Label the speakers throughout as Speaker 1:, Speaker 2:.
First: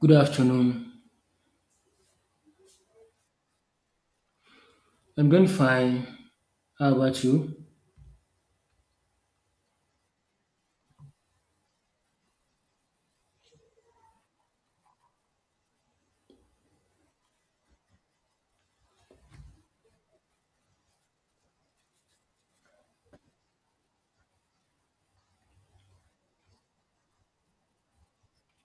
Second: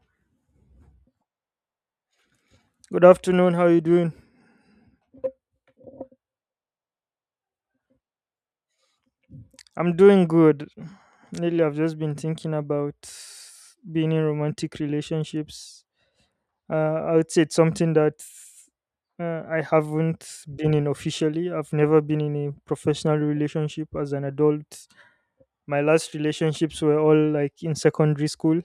Speaker 1: Good afternoon.
Speaker 2: Good afternoon. How you doing?
Speaker 1: I'm doing fine. How about you?
Speaker 2: I'm doing good. Lately, I've just been thinking about being in romantic relationships. Uh, I would say it's something that I haven't been in officially. I've never been in a professional relationship as an adult. My last relationships were all like in secondary school.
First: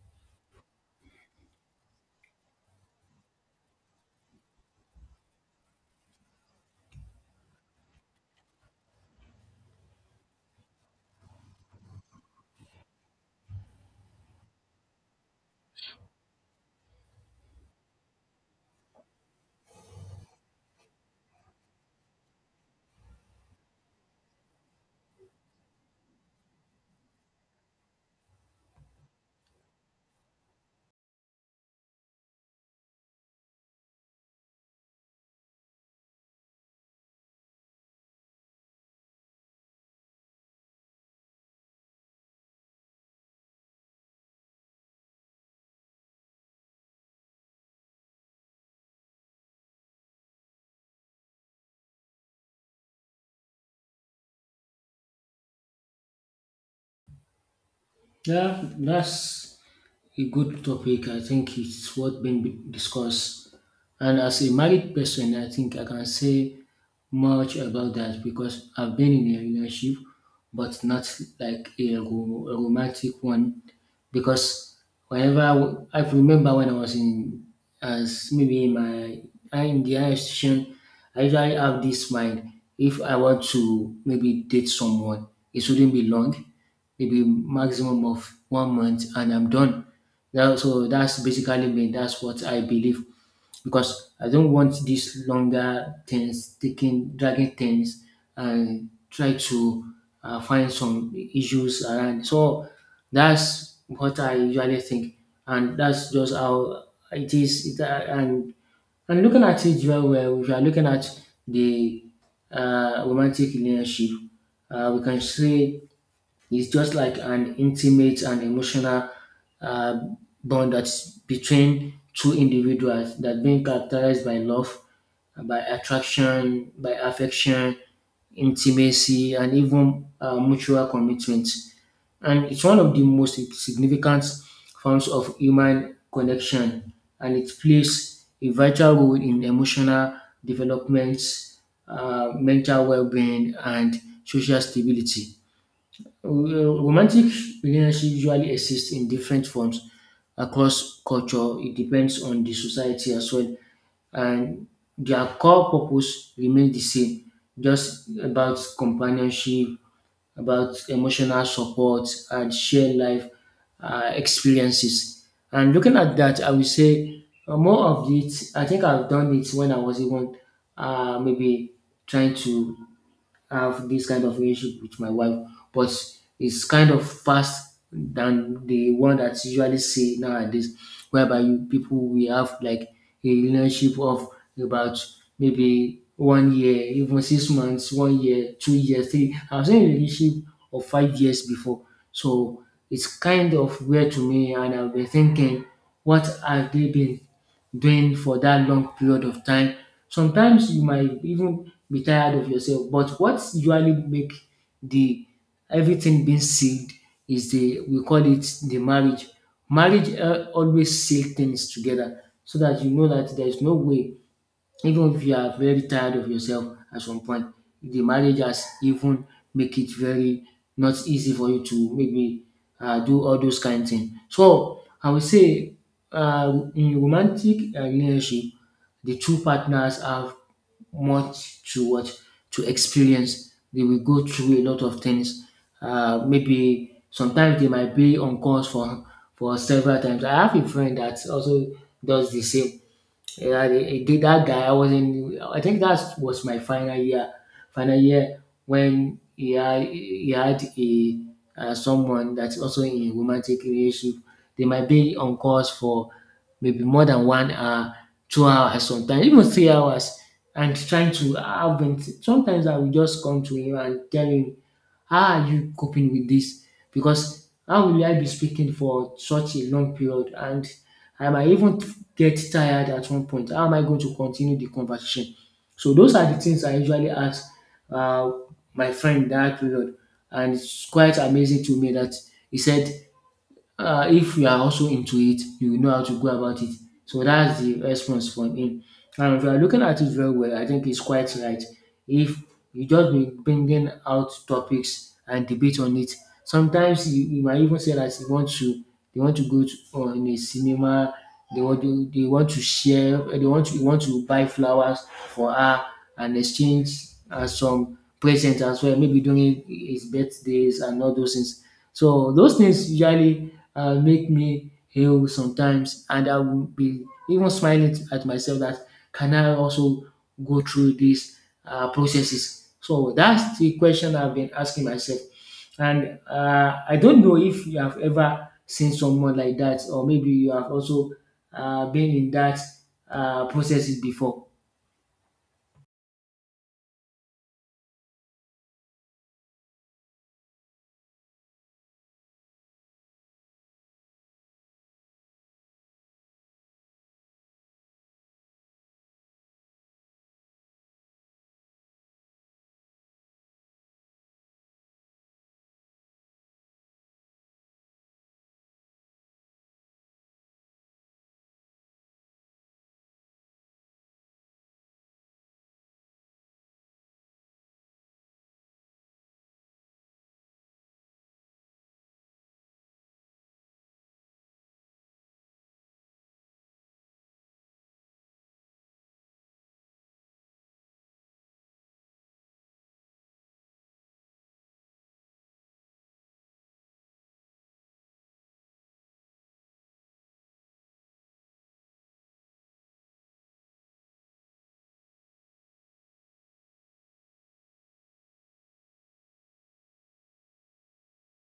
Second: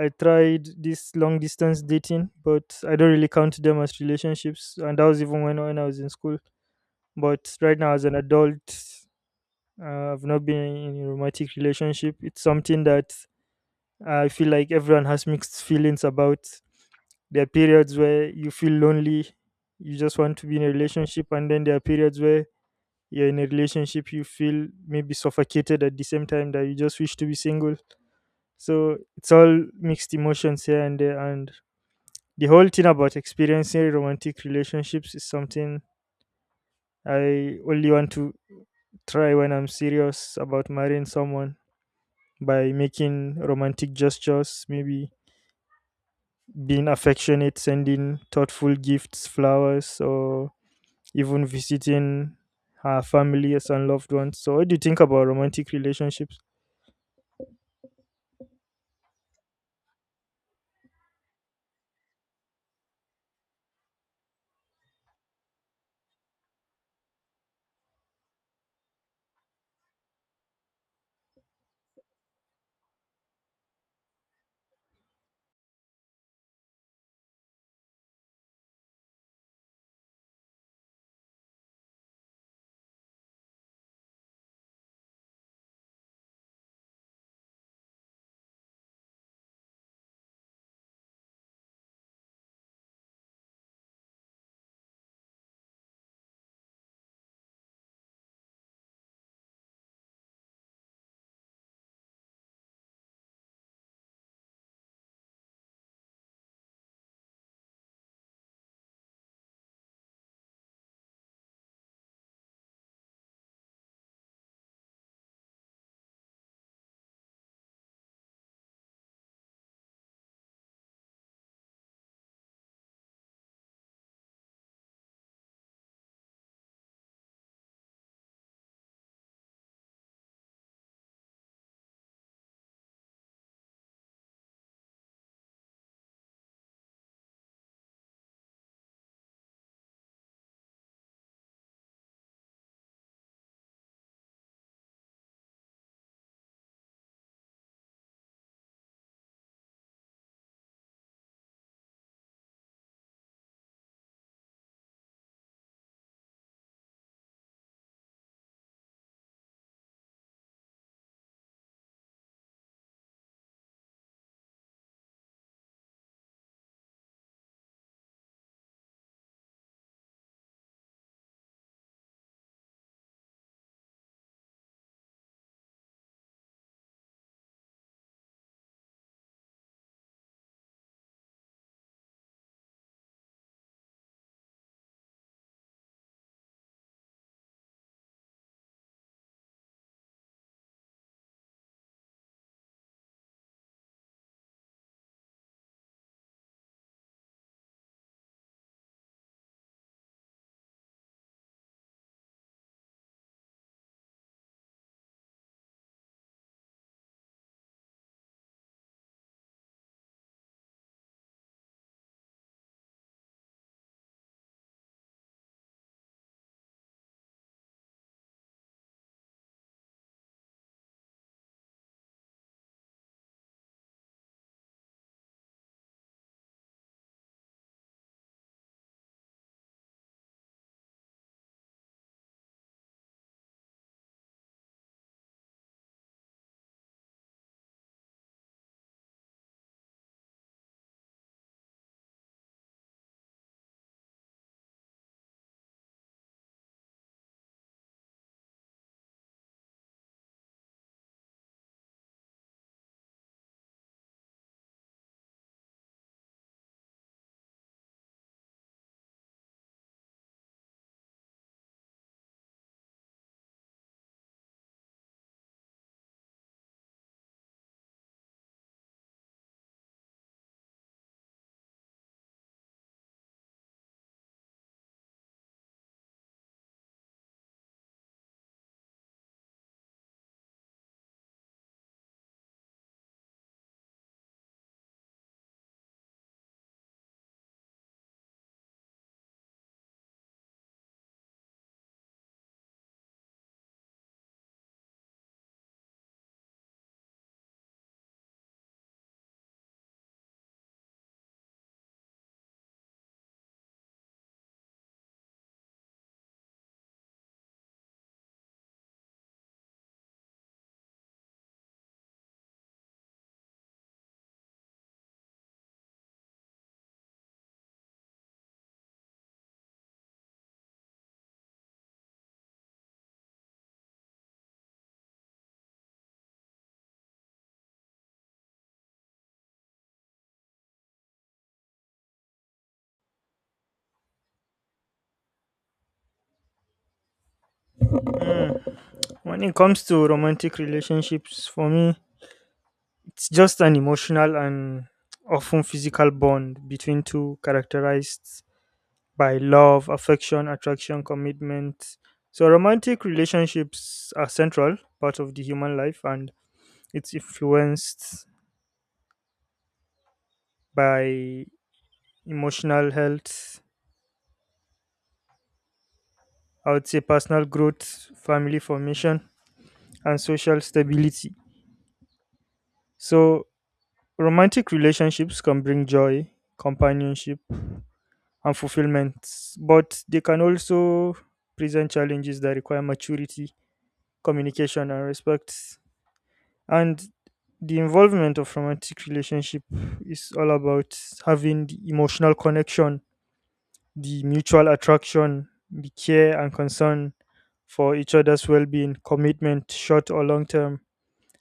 Speaker 2: I tried this long distance dating, but I don't really count them as relationships. And that was even when I was in school. But right now, as an adult, I've not been in a romantic relationship. It's something that I feel like everyone has mixed feelings about. There are periods where you feel lonely, you just want to be in a relationship, and then there are periods where you're in a relationship, you feel maybe suffocated at the same time that you just wish to be single. So it's all mixed emotions here and there. And the whole thing about experiencing romantic relationships is something I only want to try when I'm serious about marrying someone by making romantic gestures, maybe being affectionate, sending thoughtful gifts, flowers, or even visiting her families and loved ones. So, what do you think about romantic relationships?
Speaker 1: Yeah, that's a good topic. I think it's what discussed. And as a married person, I think I can say much about that because I've been in a relationship, but not like a romantic one. Because I remember when I was in, as maybe in my I in the higher institution, I usually have this mind. If I want to maybe date someone, it shouldn't be long, maybe maximum of 1 month, and I'm done. Yeah, so that's basically me. That's what I believe because I don't want these longer things taking dragging things and try to find some issues around. So that's what I usually think, and that's just how it is. It, and looking at it very well, if you are looking at the romantic relationship, we can say it's just like an intimate and emotional uh, bond that's between two individuals that's being characterized by love, by attraction, by affection, intimacy, and even mutual commitment. And it's one of the most significant forms of human connection, and it plays a vital role in emotional development, mental well being, and social stability. Romantic relationship usually exist in different forms across culture. It depends on the society as well, and their core purpose remains the same. Just about companionship, about emotional support, and shared life experiences. And looking at that, I will say more of it. I think I've done it when I was even maybe trying to have this kind of relationship with my wife, but it's kind of fast than the one that's usually see nowadays, whereby you people will have like a relationship of about maybe 1 year, even 6 months, 1 year, 2 years, three. I've seen a relationship of 5 years before, so it's kind of weird to me, and I've been thinking, what have they been doing for that long period of time. Sometimes you might even be tired of yourself, but what usually make the everything being sealed is the we call it the marriage. Marriage always seal things together so that you know that there is no way even if you are very tired of yourself at some point the marriage has even make it very not easy for you to maybe do all those kind of things. So I would say in romantic relationship the two partners have much to what to experience, they will go through a lot of things, maybe sometimes they might be on course for several times. I have a friend that also does the same. Yeah, they did that guy. I was in. I think that was my final year. Final year when he had a someone that's also in a romantic relationship. They might be on course for maybe more than 1 hour, 2 hours, sometimes even 3 hours, and trying to have been. Sometimes I will just come to him and tell him, how are you coping with this? Because how will I be speaking for such a long period? And I might even get tired at one point. How am I going to continue the conversation? So those are the things I usually ask uh, my friend that period. And it's quite amazing to me that he said, if you are also into it, you will know how to go about it. So that's the response from him. And if you are looking at it very well, I think it's quite right. If you just be bringing out topics and debate on it, sometimes you might even say that you want to, they want to on a cinema, they want to share, you want to buy flowers for her and exchange some presents as well, maybe during his birthdays and all those things. So those things usually make me ill sometimes, and I will be even smiling at myself that can I also go through these processes? So that's the question I've been asking myself. And I don't know if you have ever seen someone like that, or maybe you have also been in that processes before.
Speaker 2: Hmm. When it comes to romantic relationships, for me, it's just an emotional and often physical bond between two characterized by love, affection, attraction, commitment. So, romantic relationships are central part of the human life, and it's influenced by emotional health, I would say personal growth, family formation, and social stability. So, romantic relationships can bring joy, companionship, and fulfillment. But they can also present challenges that require maturity, communication, and respect. And the involvement of romantic relationship is all about having the emotional connection, the mutual attraction, the care and concern for each other's well-being, commitment, short or long term.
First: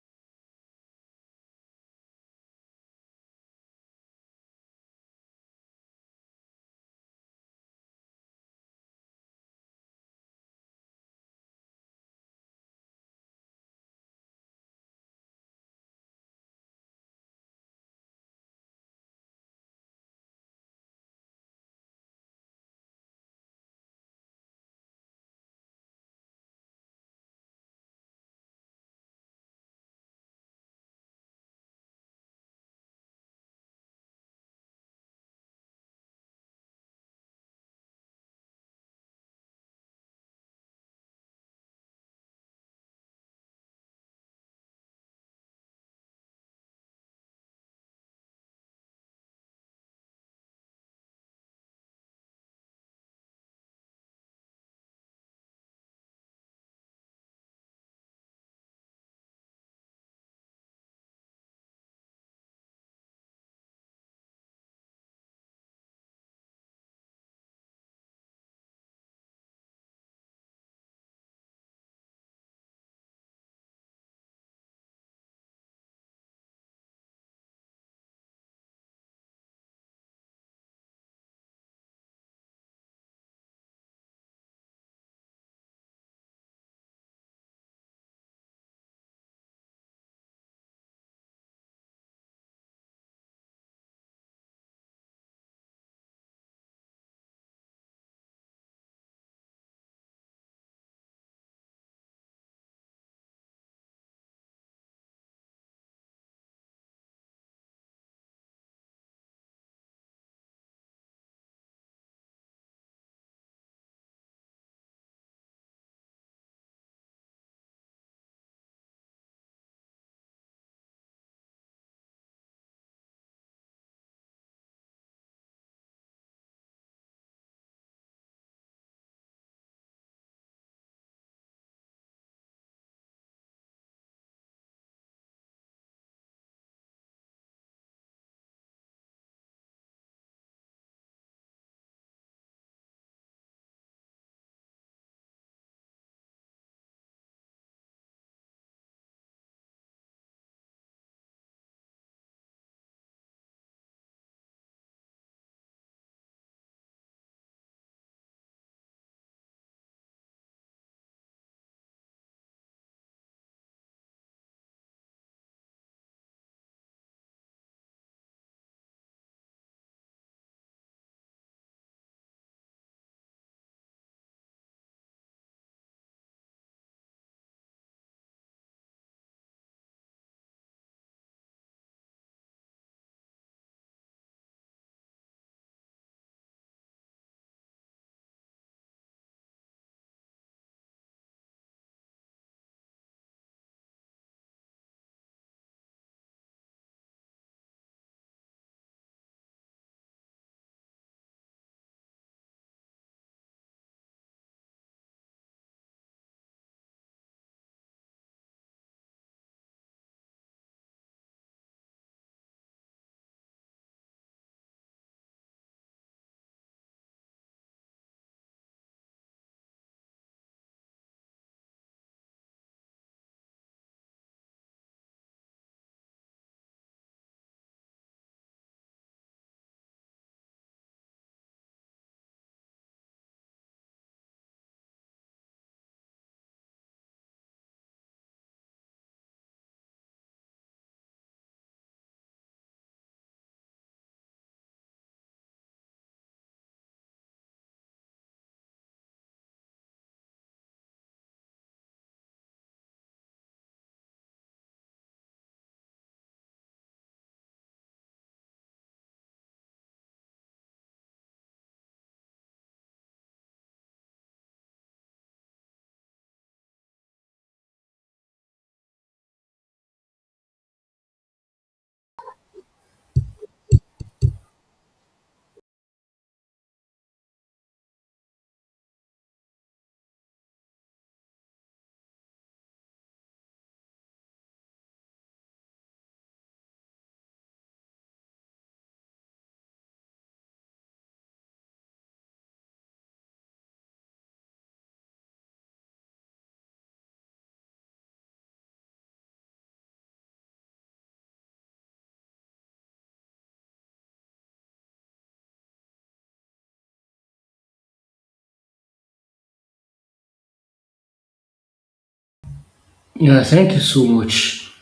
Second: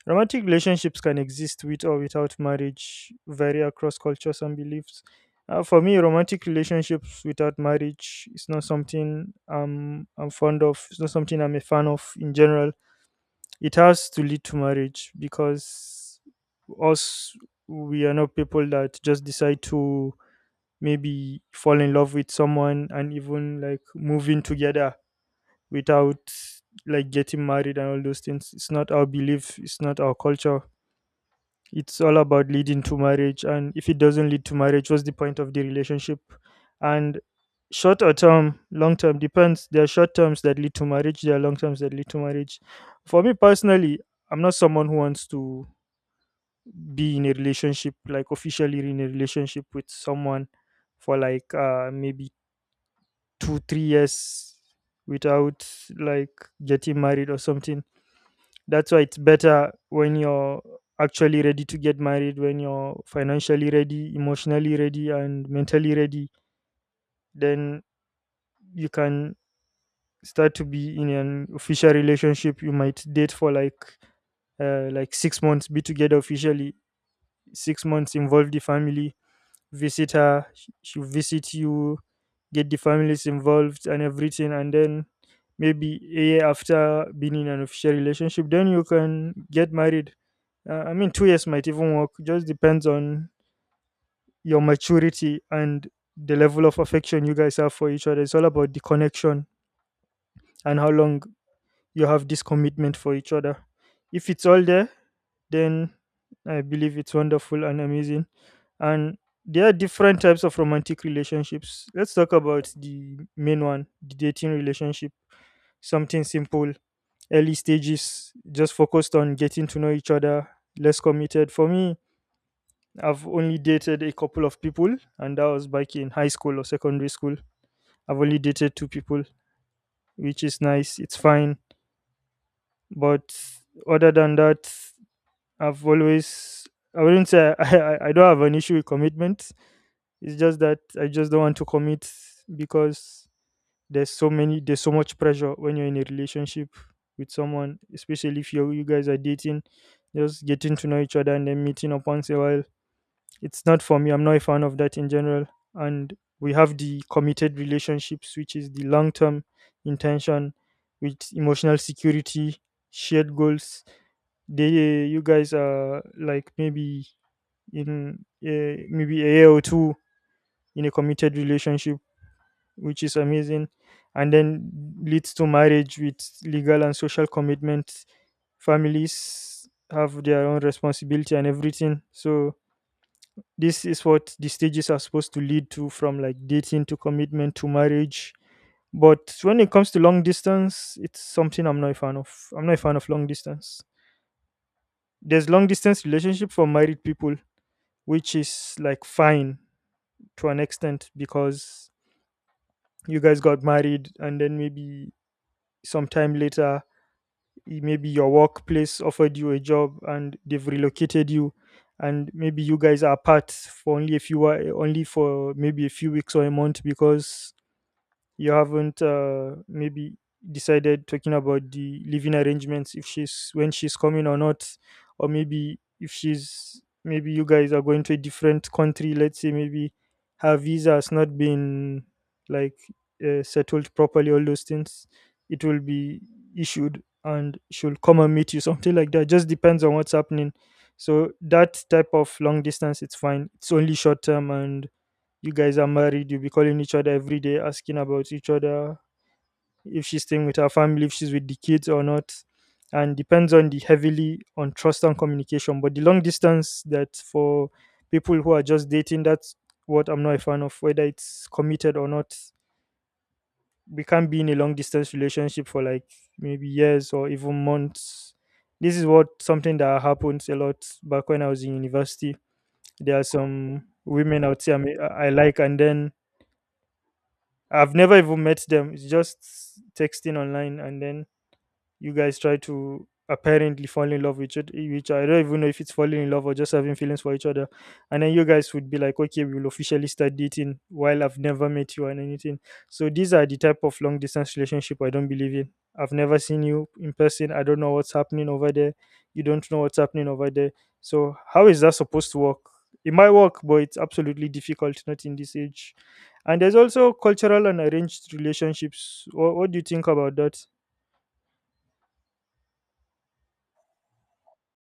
Speaker 2: Romantic relationships can exist with or without marriage, vary across cultures and beliefs. For me, romantic relationships without marriage is not something I'm fond of. It's not something I'm a fan of in general. It has to lead to marriage, because us, we are not people that just decide to maybe fall in love with someone and even like moving together without like getting married and all those things. It's not our belief, it's not our culture. It's all about leading to marriage, and if it doesn't lead to marriage, what's the point of the relationship? And short or term long term depends. There are short terms that lead to marriage, there are long terms that lead to marriage. For me personally, I'm not someone who wants to be in a relationship, like officially in a relationship with someone, for like maybe 2-3 years, without like getting married or something. That's why it's better when you're actually ready to get married, when you're financially ready, emotionally ready, and mentally ready. Then you can start to be in an official relationship. You might date for like 6 months, be together officially, 6 months, involve the family, visit her she'll visit you, get the families involved and everything, and then maybe a year after being in an official relationship, then you can get married. I mean, 2 years might even work, just depends on your maturity and the level of affection you guys have for each other. It's all about the connection and how long you have this commitment for each other. If it's all there, then I believe it's wonderful and amazing. And there are different types of romantic relationships. Let's talk about the main one, the dating relationship. Something simple, early stages, just focused on getting to know each other, less committed. For me, I've only dated a couple of people, and that was back in high school or secondary school. I've only dated two people, which is nice, it's fine. But other than that, I've always I wouldn't say I don't have an issue with commitment. It's just that I just don't want to commit, because there's so much pressure when you're in a relationship with someone, especially if you guys are dating, just getting to know each other and then meeting up once in a while. It's not for me. I'm not a fan of that in general. And we have the committed relationships, which is the long term intention with emotional security, shared goals. They, you guys are like maybe in maybe a year or two in a committed relationship, which is amazing, and then leads to marriage with legal and social commitment. Families have their own responsibility and everything, so this is what the stages are supposed to lead to, from like dating to commitment to marriage. But when it comes to long distance, it's something I'm not a fan of. I'm not a fan of long distance. There's long distance relationship for married people, which is like fine, to an extent, because you guys got married, and then maybe sometime later, maybe your workplace offered you a job and they've relocated you, and maybe you guys are apart for only a few only for maybe a few weeks or a month, because you haven't maybe decided talking about the living arrangements, if she's when she's coming or not, or maybe if she's maybe you guys are going to a different country, let's say maybe her visa has not been like settled properly, all those things. It will be issued and she'll come and meet you something like that, just depends on what's happening. So that type of long distance, it's fine, it's only short term, and you guys are married, you'll be calling each other every day, asking about each other, if she's staying with her family, if she's with the kids or not. And depends on the heavily on trust and communication. But the long distance that for people who are just dating, that's what I'm not a fan of, whether it's committed or not. We can't be in a long distance relationship for like maybe years or even months. This is what something that happens a lot back when I was in university. There are some women out there I, mean, I like, and then I've never even met them. It's just texting online, and then you guys try to apparently fall in love with each I don't even know if it's falling in love or just having feelings for each other. And then you guys would be like, okay, we will officially start dating while I've never met you and anything. So these are the type of long distance relationship I don't believe in. I've never seen you in person. I don't know what's happening over there. You don't know what's happening over there. So how is that supposed to work? It might work, but it's absolutely difficult, not in this age. And there's also cultural and arranged relationships. What do you think about that?
Speaker 1: Yeah, thank you so much.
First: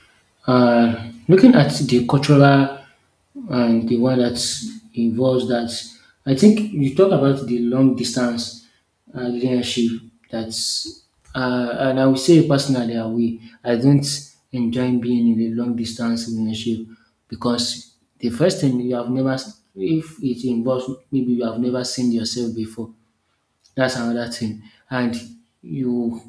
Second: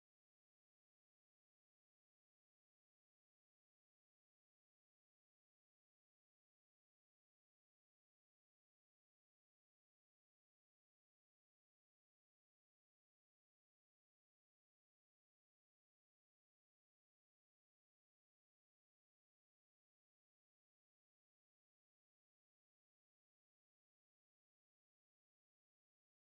Speaker 1: Looking at the cultural and the one that involves that, I think you talk about the long distance relationship. That's and I would say personally, I don't enjoy being in a long distance relationship because the first thing, you have never, if it involves maybe you have never seen yourself before, that's another thing. And you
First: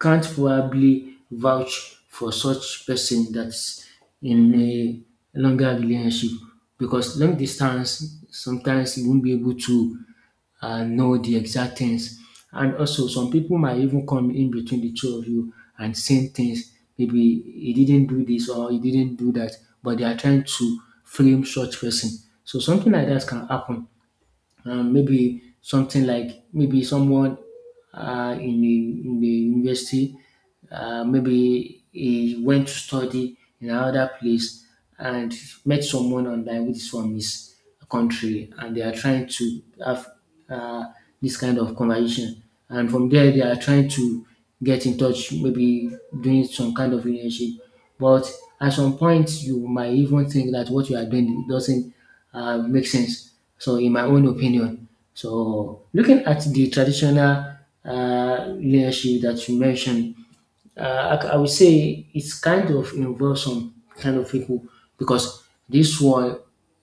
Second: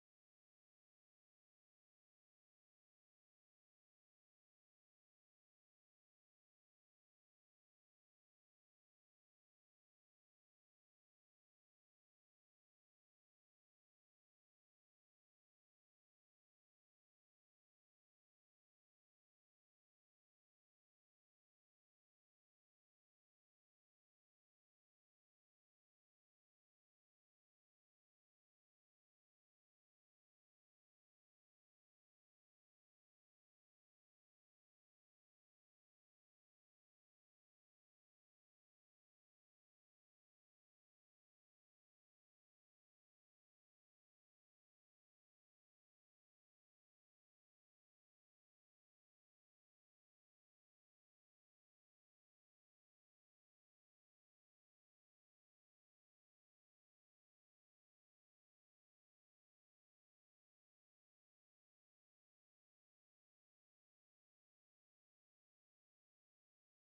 Speaker 1: can't probably vouch for such person that's in a longer relationship because long distance sometimes you won't be able to know the exact things. And also, some people might even come in between the two of you and saying things. Maybe he didn't do this or he didn't do that, but they are trying to frame such person. So something like that can happen. Maybe something like maybe someone in the university, maybe he went to study in another place and met someone online which is from his country, and they are trying to have uh, this kind of conversation. And from there, they are trying to get in touch, maybe doing some kind of relationship. But at some point, you might even think that what you are doing doesn't make sense. So, in my own opinion, so looking at the traditional relationship that you mentioned, uh, I would say it's kind of involves some kind of people because this one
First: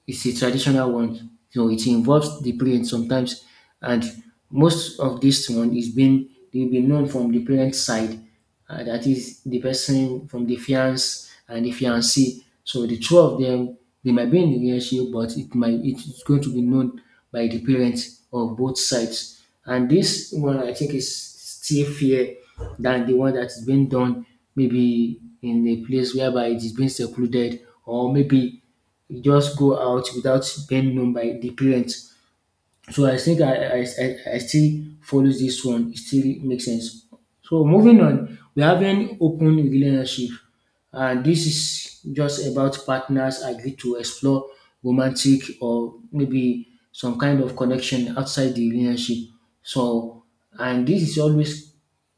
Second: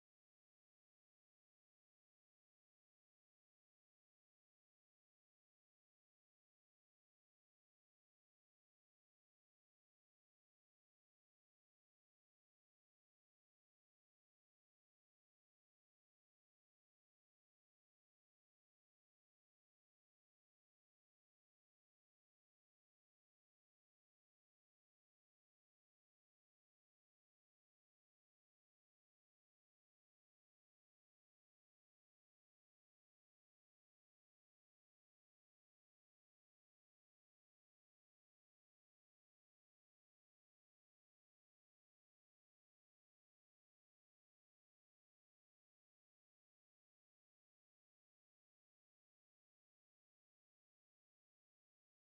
Speaker 1: is a traditional one. You know, it involves the parents sometimes, and most of this one is being they've been known from the parent side. That is the person from the fiance and the fiancee. So the two of them, they might be in the relationship, but it might it's going to be known by the parents of both sides. And this one I think is still fear than the one that is being done maybe in a place whereby it is being secluded or maybe you just go out without being known by the parents. So I think I still follow this one. It still makes sense. So moving on, we have an open relationship. And this is just about partners agree to explore romantic or maybe some kind of connection outside the relationship. So, and this is always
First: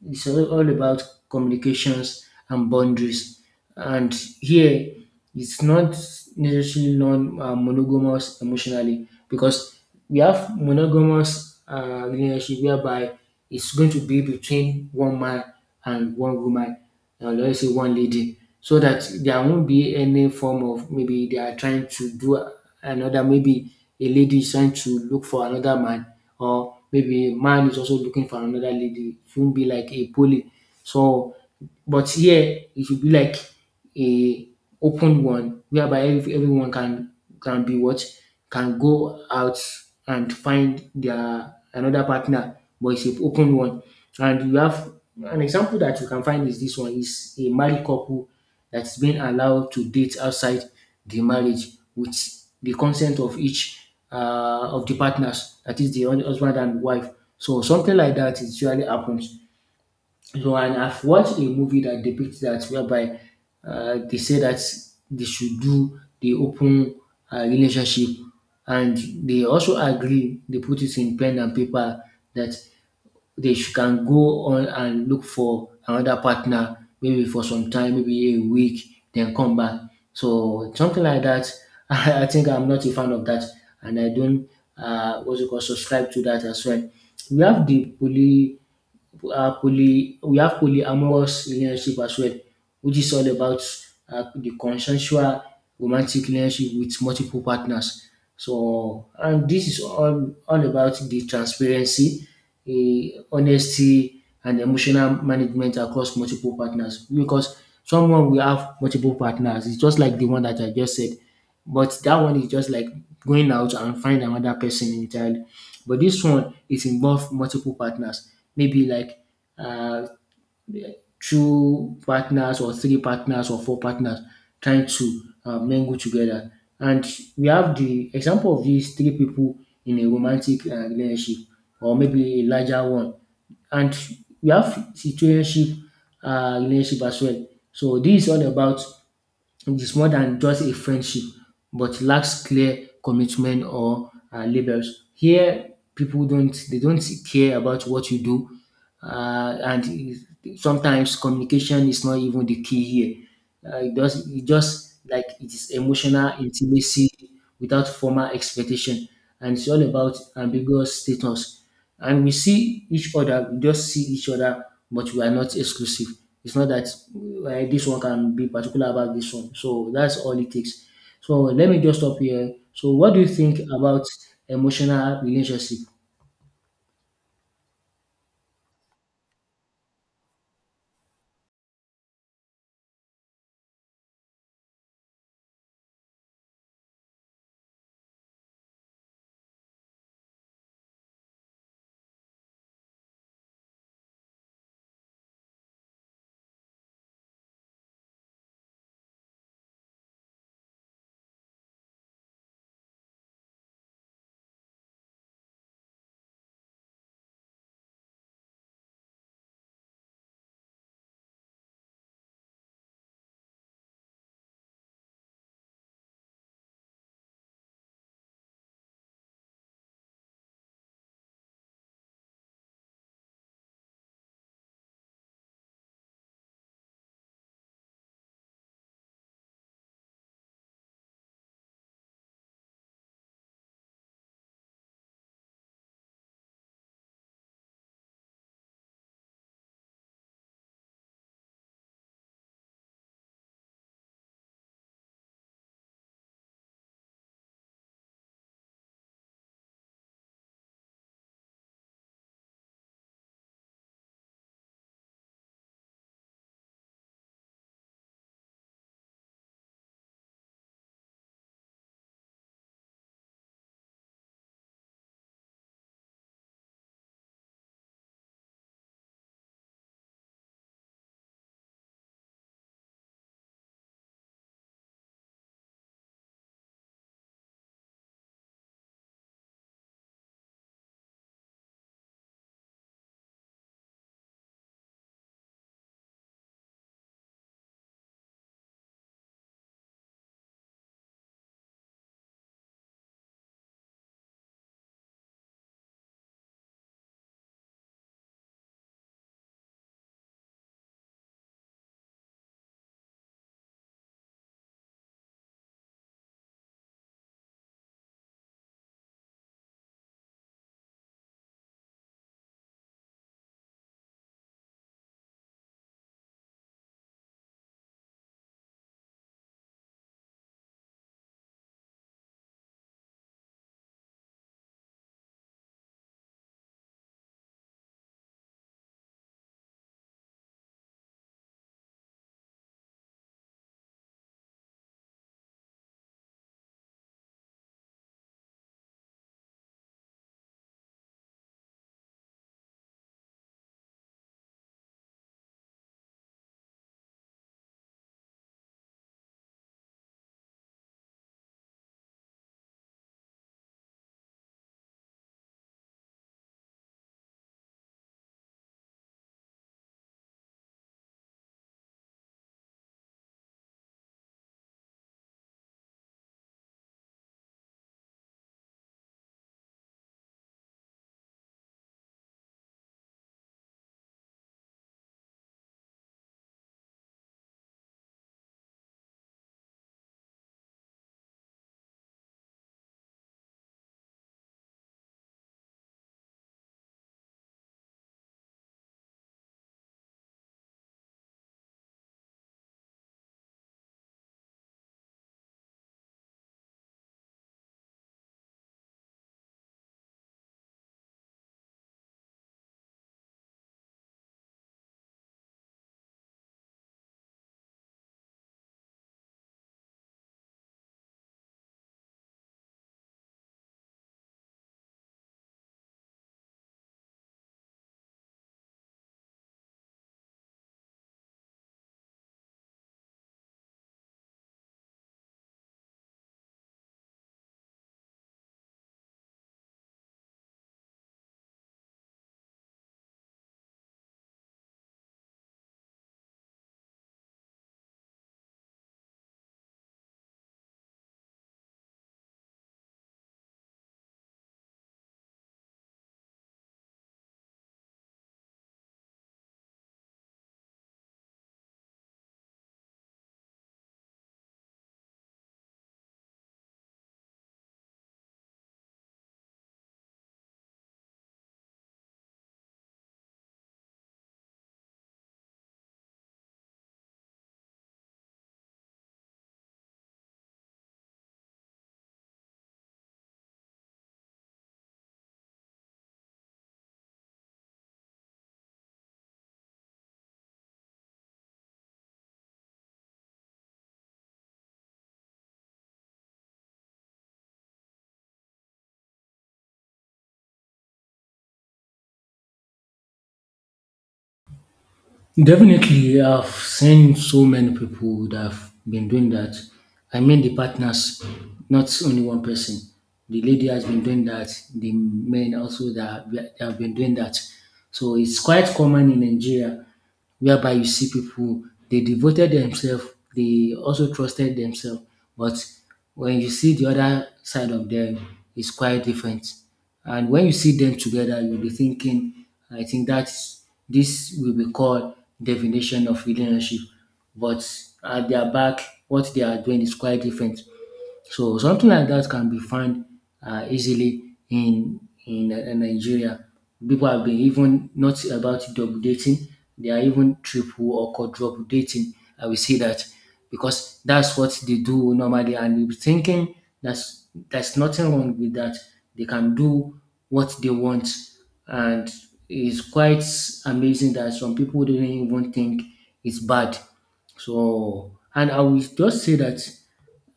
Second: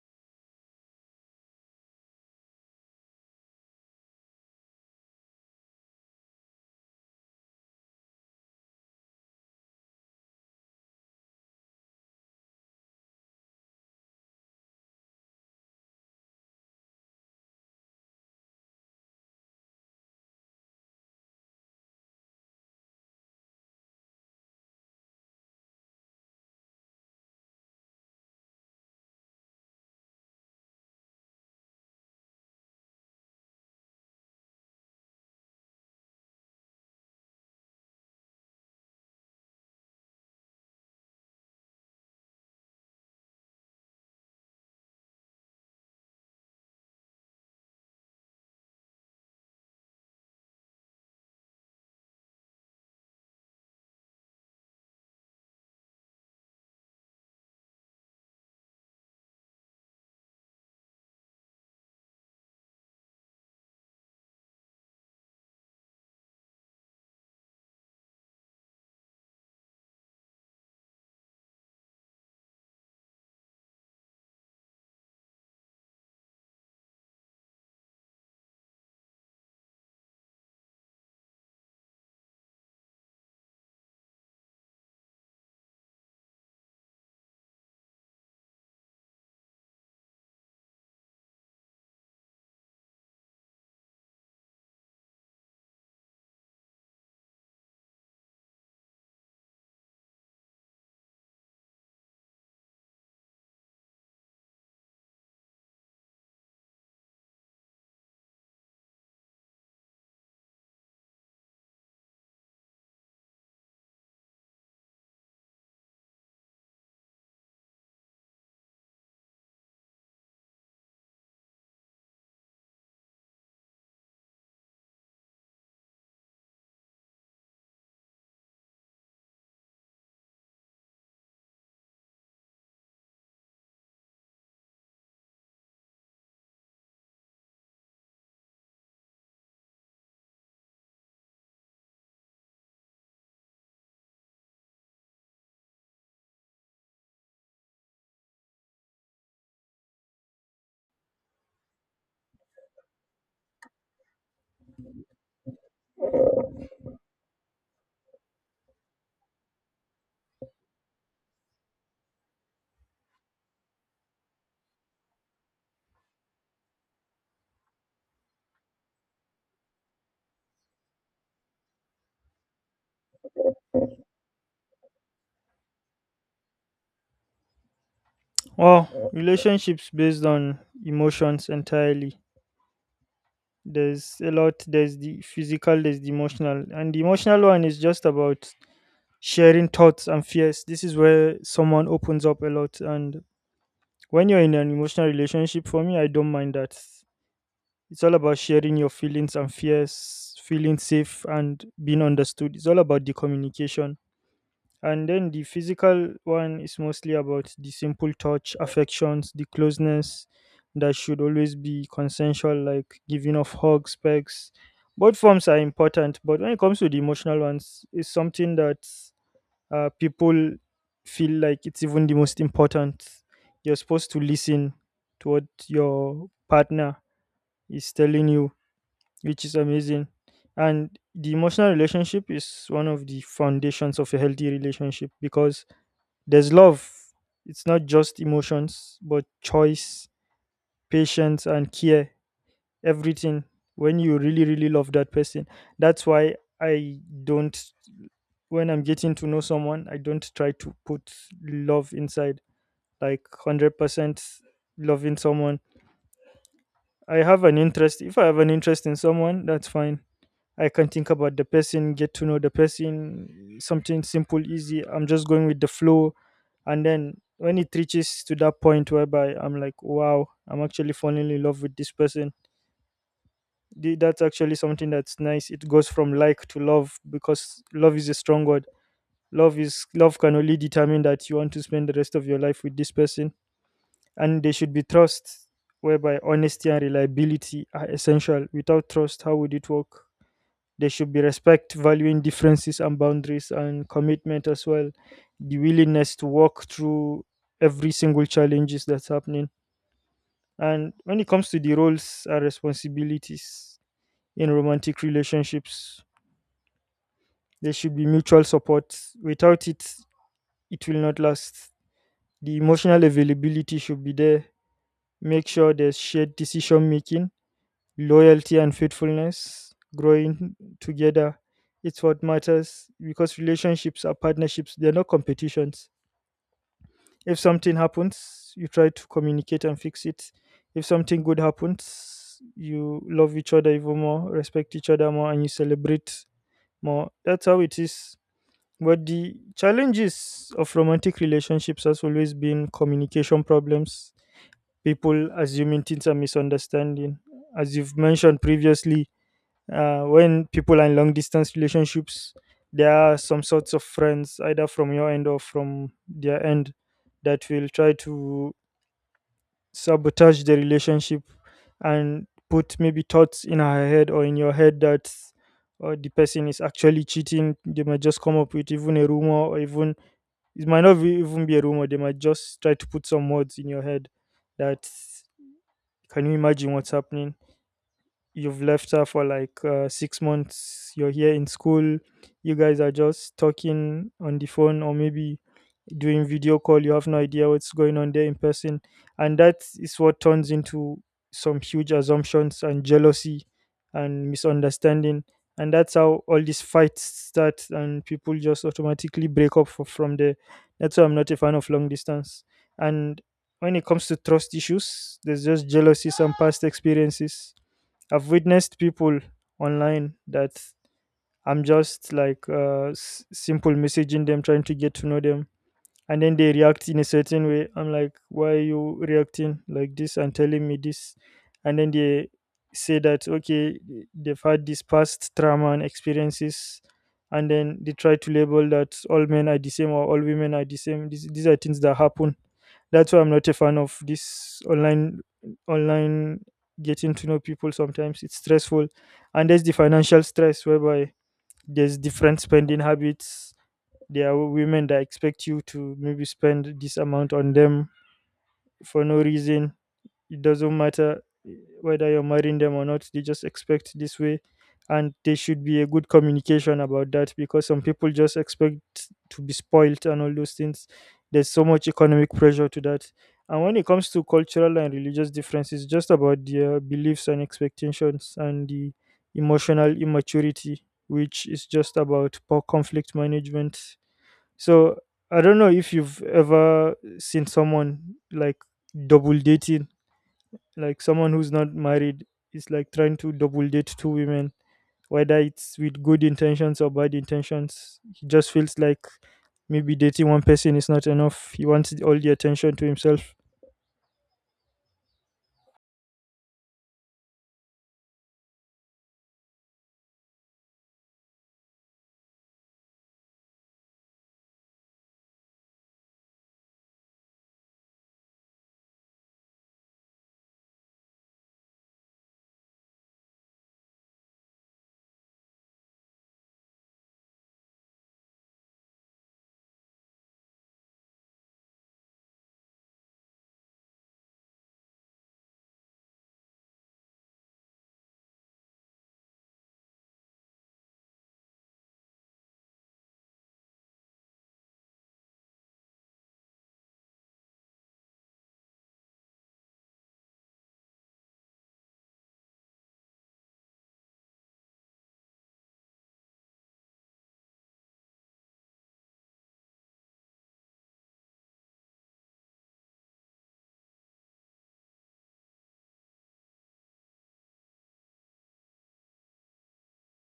Speaker 1: it's all about communications and boundaries. And here, it's not necessarily non monogamous emotionally because we have monogamous relationship whereby it's going to be between one man and one woman, or let's say one lady, so that there won't be any form of, maybe they are trying to do another, maybe a lady is trying to look for another man, or maybe a man is also looking for another lady. It won't be like a poly. So but here it should be like a open one whereby everyone can be what can go out and find their another partner, but it's an open one. And you have an example that you can find is this one is a married couple that's been allowed to date outside the marriage with the consent of each of the partners, that is the husband and wife. So something like that is usually happens. So, and I've watched a movie that depicts that, whereby they say that they should do the open relationship, and they also agree. They put it in pen and paper that can go on and look for another partner, maybe for some time, maybe a week, then come back. So something like that. I think I'm not a fan of that, and I don't what's it called subscribe to that as well. We have the poly poly we have polyamorous relationship as well, which is all about the consensual romantic relationship with multiple partners. So, and this is all about the transparency, honesty, and emotional management across multiple partners. Because someone will have multiple partners, it's just like the one that I just said, but that one is just like going out and find another person entirely. But this one, it involve multiple partners, maybe like uh, two partners or three partners or four partners trying to mingle together. And we have the example of these three people in a romantic relationship or maybe a larger one. And we have situationship relationship as well. So this is all about it is more than just a friendship, but lacks clear commitment or labels. Here, people don't they don't care about what you do, and sometimes communication is not even the key here. It just like it is emotional intimacy without formal expectation, and it's all about ambiguous status. And we see each other, we just see each other, but we are not exclusive. It's not that this one can be particular about this one. So that's all it takes. So let me just stop here. So what do you think about emotional relationship?
Speaker 2: Well, relationships based on emotions entirely. There's a lot. There's the physical. There's the emotional, and the emotional one is just about sharing thoughts and fears. This is where someone opens up a lot, and when you're in an emotional relationship, for me, I don't mind that. It's all about sharing your feelings and fears, feeling safe and being understood. It's all about the communication. And then the physical one is mostly about the simple touch, affections, the closeness that should always be consensual, like giving of hugs, pegs. Both forms are important, but when it comes to the emotional ones, it's something that people feel like it's even the most important. You're supposed to listen to what your partner is telling you, which is amazing. And the emotional relationship is one of the foundations of a healthy relationship, because there's love. It's not just emotions, but choice, patience, and care. Everything. When you really, really love that person. That's why I don't, when I'm getting to know someone, I don't try to put love inside, like 100% loving someone. I have an interest. If I have an interest in someone, that's fine. I can think about the person, get to know the person, something simple, easy. I'm just going with the flow. And then when it reaches to that point whereby I'm like, wow, I'm actually falling in love with this person, that's actually something that's nice. It goes from like to love, because love is a strong word. Love can only determine that you want to spend the rest of your life with this person. And there should be trust, whereby honesty and reliability are essential. Without trust, how would it work? There should be respect, valuing differences and boundaries, and commitment as well. The willingness to walk through every single challenges that's happening. And when it comes to the roles and responsibilities in romantic relationships, there should be mutual support. Without it, it will not last. The emotional availability should be there. Make sure there's shared decision making, loyalty and faithfulness, growing together. It's what matters because relationships are partnerships, they're not competitions. If something happens, you try to communicate and fix it. If something good happens, you love each other even more, respect each other more, and you celebrate more. That's how it is. But the challenges of romantic relationships has always been communication problems, people assuming things, are misunderstanding. As you've mentioned previously, when people are in long distance relationships, there are some sorts of friends, either from your end or from their end, that will try to sabotage the relationship and put maybe thoughts in her head or in your head that the person is actually cheating. They might just come up with even a rumor, or even it might not be, even be a rumor. They might just try to put some words in your head that, can you imagine what's happening? You've left her for like 6 months, you're here in school, you guys are just talking on the phone, or maybe doing video call. You have no idea what's going on there in person. And that is what turns into some huge assumptions and jealousy and misunderstanding. And that's how all these fights start, and people just automatically break up from there. That's why I'm not a fan of long distance. And when it comes to trust issues, there's just jealousies and past experiences. I've witnessed people online that, I'm just like, simple messaging them, trying to get to know them, and then they react in a certain way. I'm like, why are you reacting like this and telling me this? And then they say that, okay, they've had this past trauma and experiences, and then they try to label that all men are the same or all women are the same. These are things that happen. That's why I'm not a fan of this online getting to know people. Sometimes it's stressful. And there's the financial stress, whereby there's different spending habits. There are women that expect you to maybe spend this amount on them for no reason. It doesn't matter eh, whether you're marrying them or not, they just expect this way. And there should be a good communication about that, because some people just expect to be spoiled and all those things. There's so much economic pressure to that. And when it comes to cultural and religious differences, just about their beliefs and expectations, and the emotional immaturity, which is just about poor conflict management. So I don't know if you've ever seen someone like double dating, like someone who's not married is like trying to double date two women, whether it's with good intentions or bad intentions. He just feels like maybe dating one person is not enough. He wants all the attention to himself.
Speaker 1: Definitely, I've seen so many people that have been doing that. I mean, the partners, not only one person. The lady has been doing that. The men also that they have been doing that. So it's quite common in Nigeria, whereby you see people they devoted themselves, they also trusted themselves. But when you see the other side of them, it's quite different. And when you see them together, you'll be thinking, I think that's this will be called definition of relationship. But at their back, what they are doing is quite different. So something like that can be found easily in Nigeria. People have been even not about double dating; they are even triple or quadruple dating. I will say that because that's what they do normally, and you'll be thinking that's there's nothing wrong with that. They can do what they want, and it's quite amazing that some people didn't even think it's bad. So, and I will just say that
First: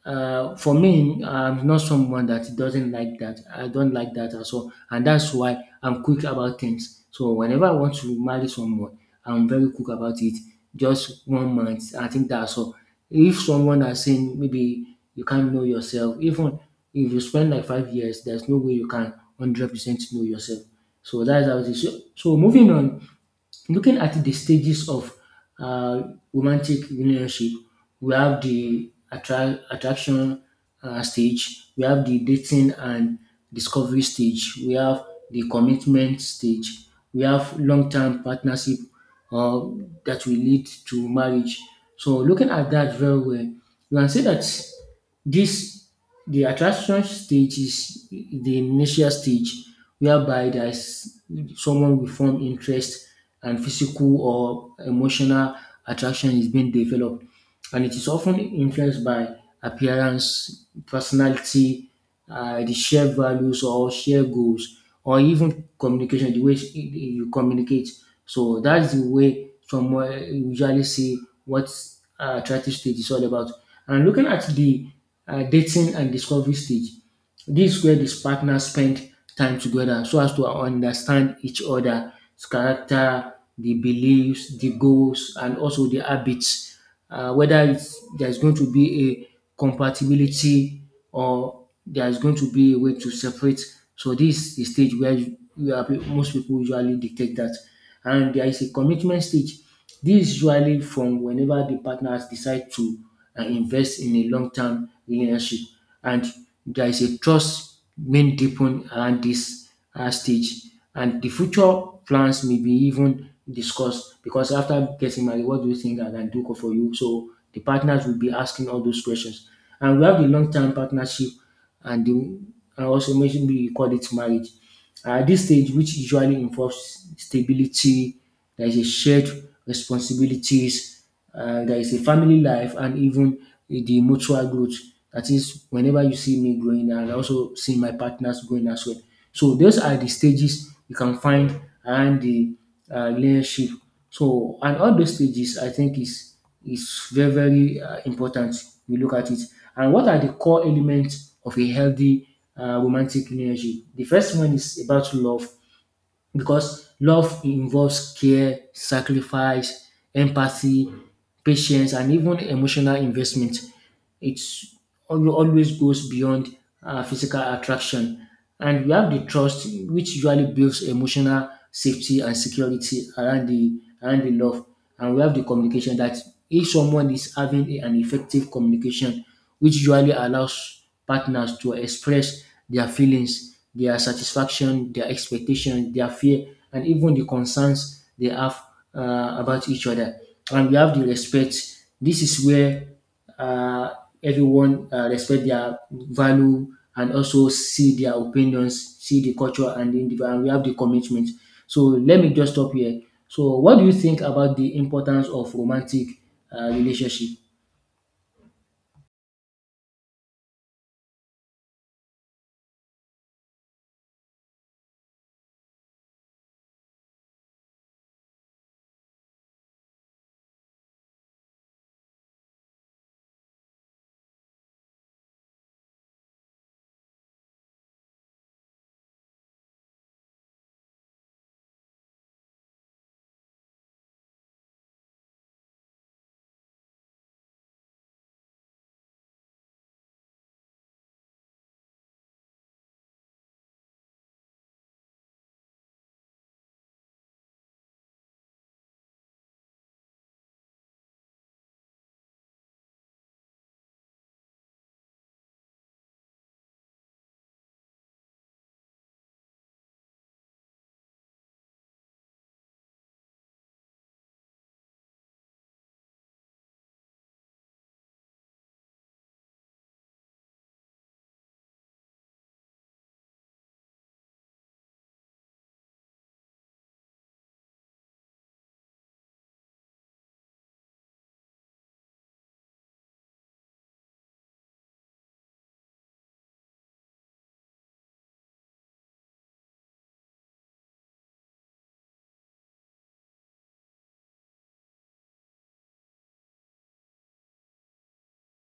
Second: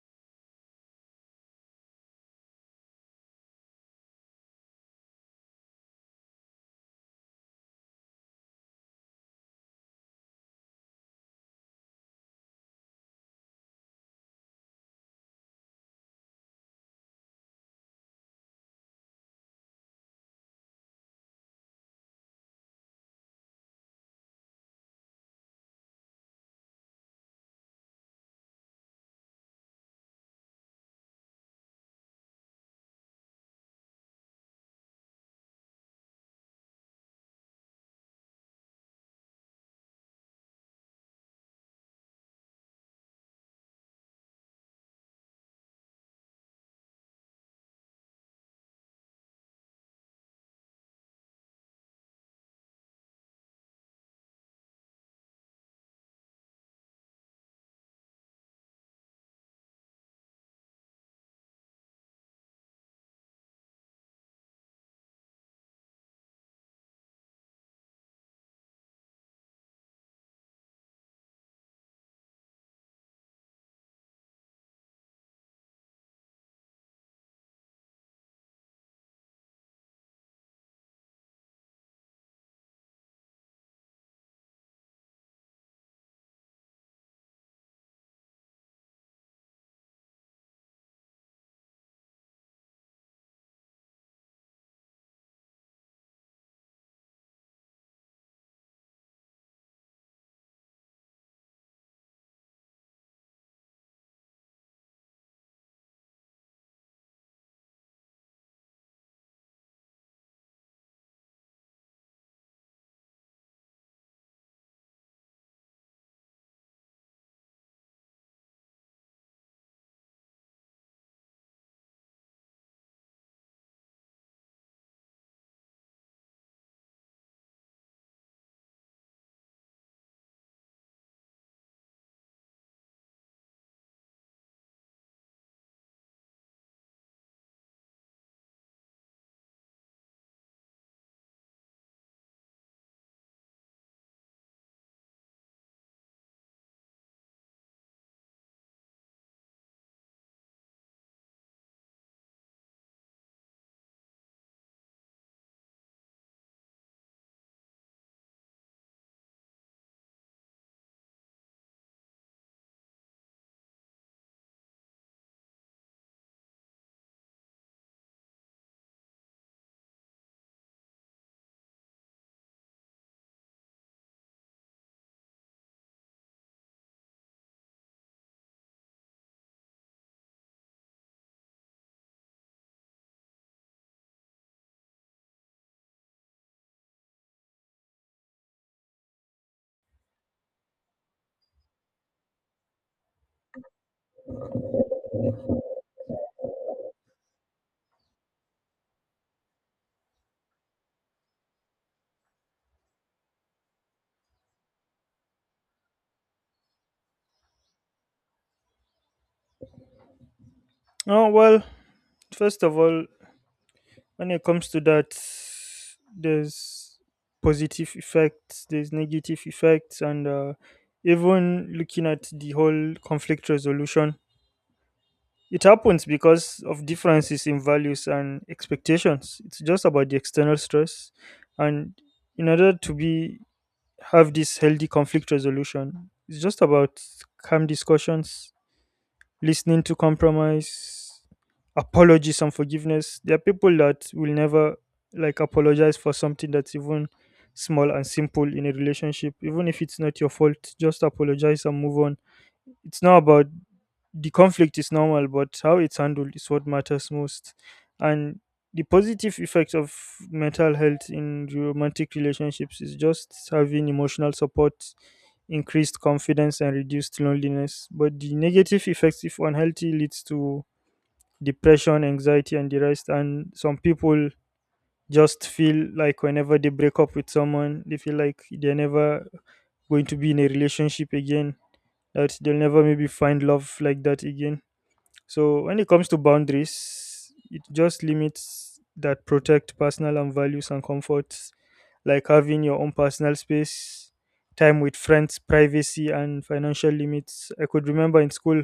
Speaker 1: for me, I'm not someone that doesn't like that. I don't like that at all, and that's why I'm quick about things. So whenever I want to marry someone, I'm very quick about it. Just one month, I think that's all. If someone has saying maybe you can't know yourself, even if you spend like 5 years, there's no way you can 100% know yourself. So that's how it is. So, so moving on, looking at the stages of uh, romantic relationship, we have the attraction stage, we have the dating and discovery stage, we have the commitment stage, we have long term partnership uh, that will lead to marriage. So, looking at that very well, you can say that this the attraction stage is the initial stage whereby there's someone will form interest and physical or emotional attraction is being developed. And it is often influenced by appearance, personality, the shared values or shared goals, or even communication, the way you communicate. So that's the way someone usually see what attractive stage is all about. And looking at the dating and discovery stage. This is where these partners spend time together so as to understand each other's character, the beliefs, the goals, and also the habits. Whether it's, there's going to be a compatibility or there's going to be a way to separate. So this is the stage where you are most people usually detect that. And there is a commitment stage. This is usually from whenever the partners decide to invest in a long-term relationship, and there is a trust being deepened around this stage, and the future plans may be even discussed because after getting married, what do you think I can do for you? So the partners will be asking all those questions, and we have the long-term partnership and the and also mentioned we call it marriage. At this stage, which usually involves stability, there is a shared responsibilities, there is a family life, and even the mutual growth. That is, whenever you see me growing, and I also see my partners growing as well. So those are the stages you can find around the relationship. So and all those stages, I think, is very, very important. We look at it. And what are the core elements of a healthy romantic relationship? The first one is about love because love involves care, sacrifice, empathy, patience, and even emotional investment. It's always goes beyond physical attraction. And we have the trust, which usually builds emotional safety and security around the love. And we have the communication that if someone is having an effective communication which usually allows partners to express their feelings, their satisfaction, their expectation, their fear, and even the concerns they have about each other. And we have the respect. This is where uh, everyone respect their value and also see their opinions, see the culture and the individual. And we have the commitment. So let me just stop here. So, what do you think about the importance of romantic relationship?
Speaker 2: Oh well, first of all, when it comes to that, there's positive effects, there's negative effects, and even looking at the whole conflict resolution, it happens because of differences in values and expectations. It's just about the external stress. And in order to be have this healthy conflict resolution, it's just about calm discussions, listening to compromise, apologies and forgiveness. There are people that will never like apologize for something that's even small and simple in a relationship, even if it's not your fault. Just apologize and move on. It's not about the conflict is normal, but how it's handled is what matters most. And the positive effect of mental health in romantic relationships is just having emotional support, increased confidence, and reduced loneliness. But the negative effects, if unhealthy, leads to depression, anxiety, and the rest. And some people just feel like whenever they break up with someone, they feel like they're never going to be in a relationship again, that they'll never maybe find love like that again. So when it comes to boundaries, it just limits that protect personal and values and comforts, like having your own personal space, time with friends, privacy, and financial limits. I could remember in school,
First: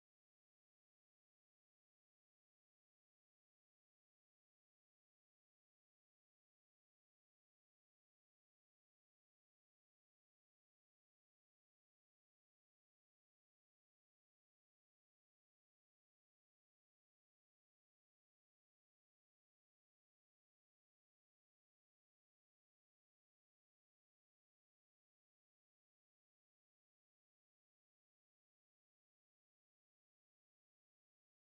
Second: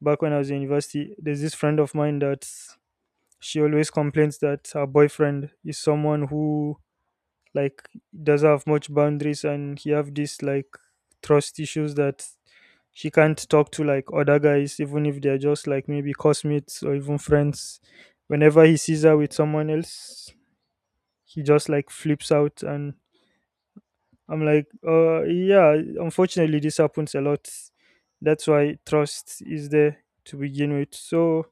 Speaker 2: back when I was in university, there's this friend of mine that, she always complains that her boyfriend is someone who like doesn't have much boundaries, and he have this like trust issues that she can't talk to like other guys, even if they're just like maybe cosmates or even friends. Whenever he sees her with someone else, he just like flips out, and I'm like, yeah, unfortunately this happens a lot. That's why trust is there to begin with. So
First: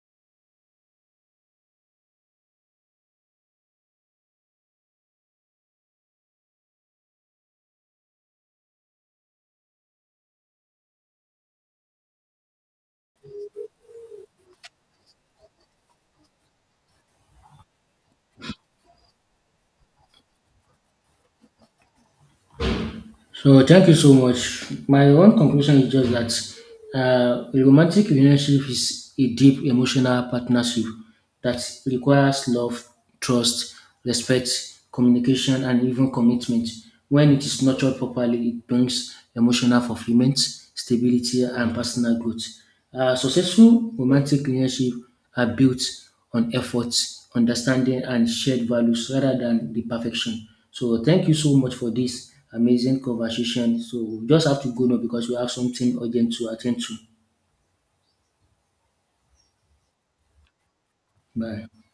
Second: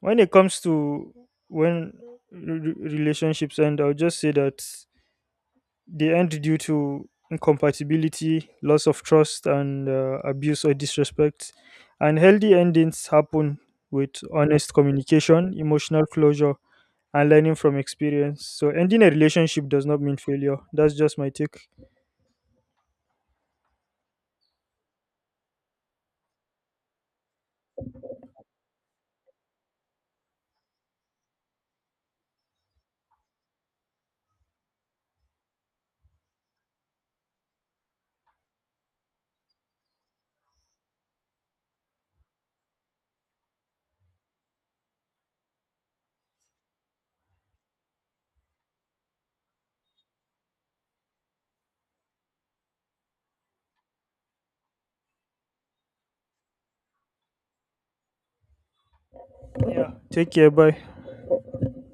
Speaker 2: when it comes to, when relationships end, I'll just say that they end due to incompatibility, loss of trust, and abuse or disrespect. And healthy endings happen with honest communication, emotional closure, and learning from experience. So, ending a relationship does not mean failure. That's just my take.
Speaker 1: So thank you so much. My own conclusion is just that a romantic relationship is a deep emotional partnership that requires love, trust, respect, communication, and even commitment. When it is nurtured properly, it brings emotional fulfillment, stability, and personal growth. Successful romantic relationships are built on effort, understanding, and shared values rather than the perfection. So, thank you so much for this amazing conversation. So, we just have to go now because we have something urgent to attend to.
Speaker 2: Yeah. Take care. Bye.
Speaker 1: Bye.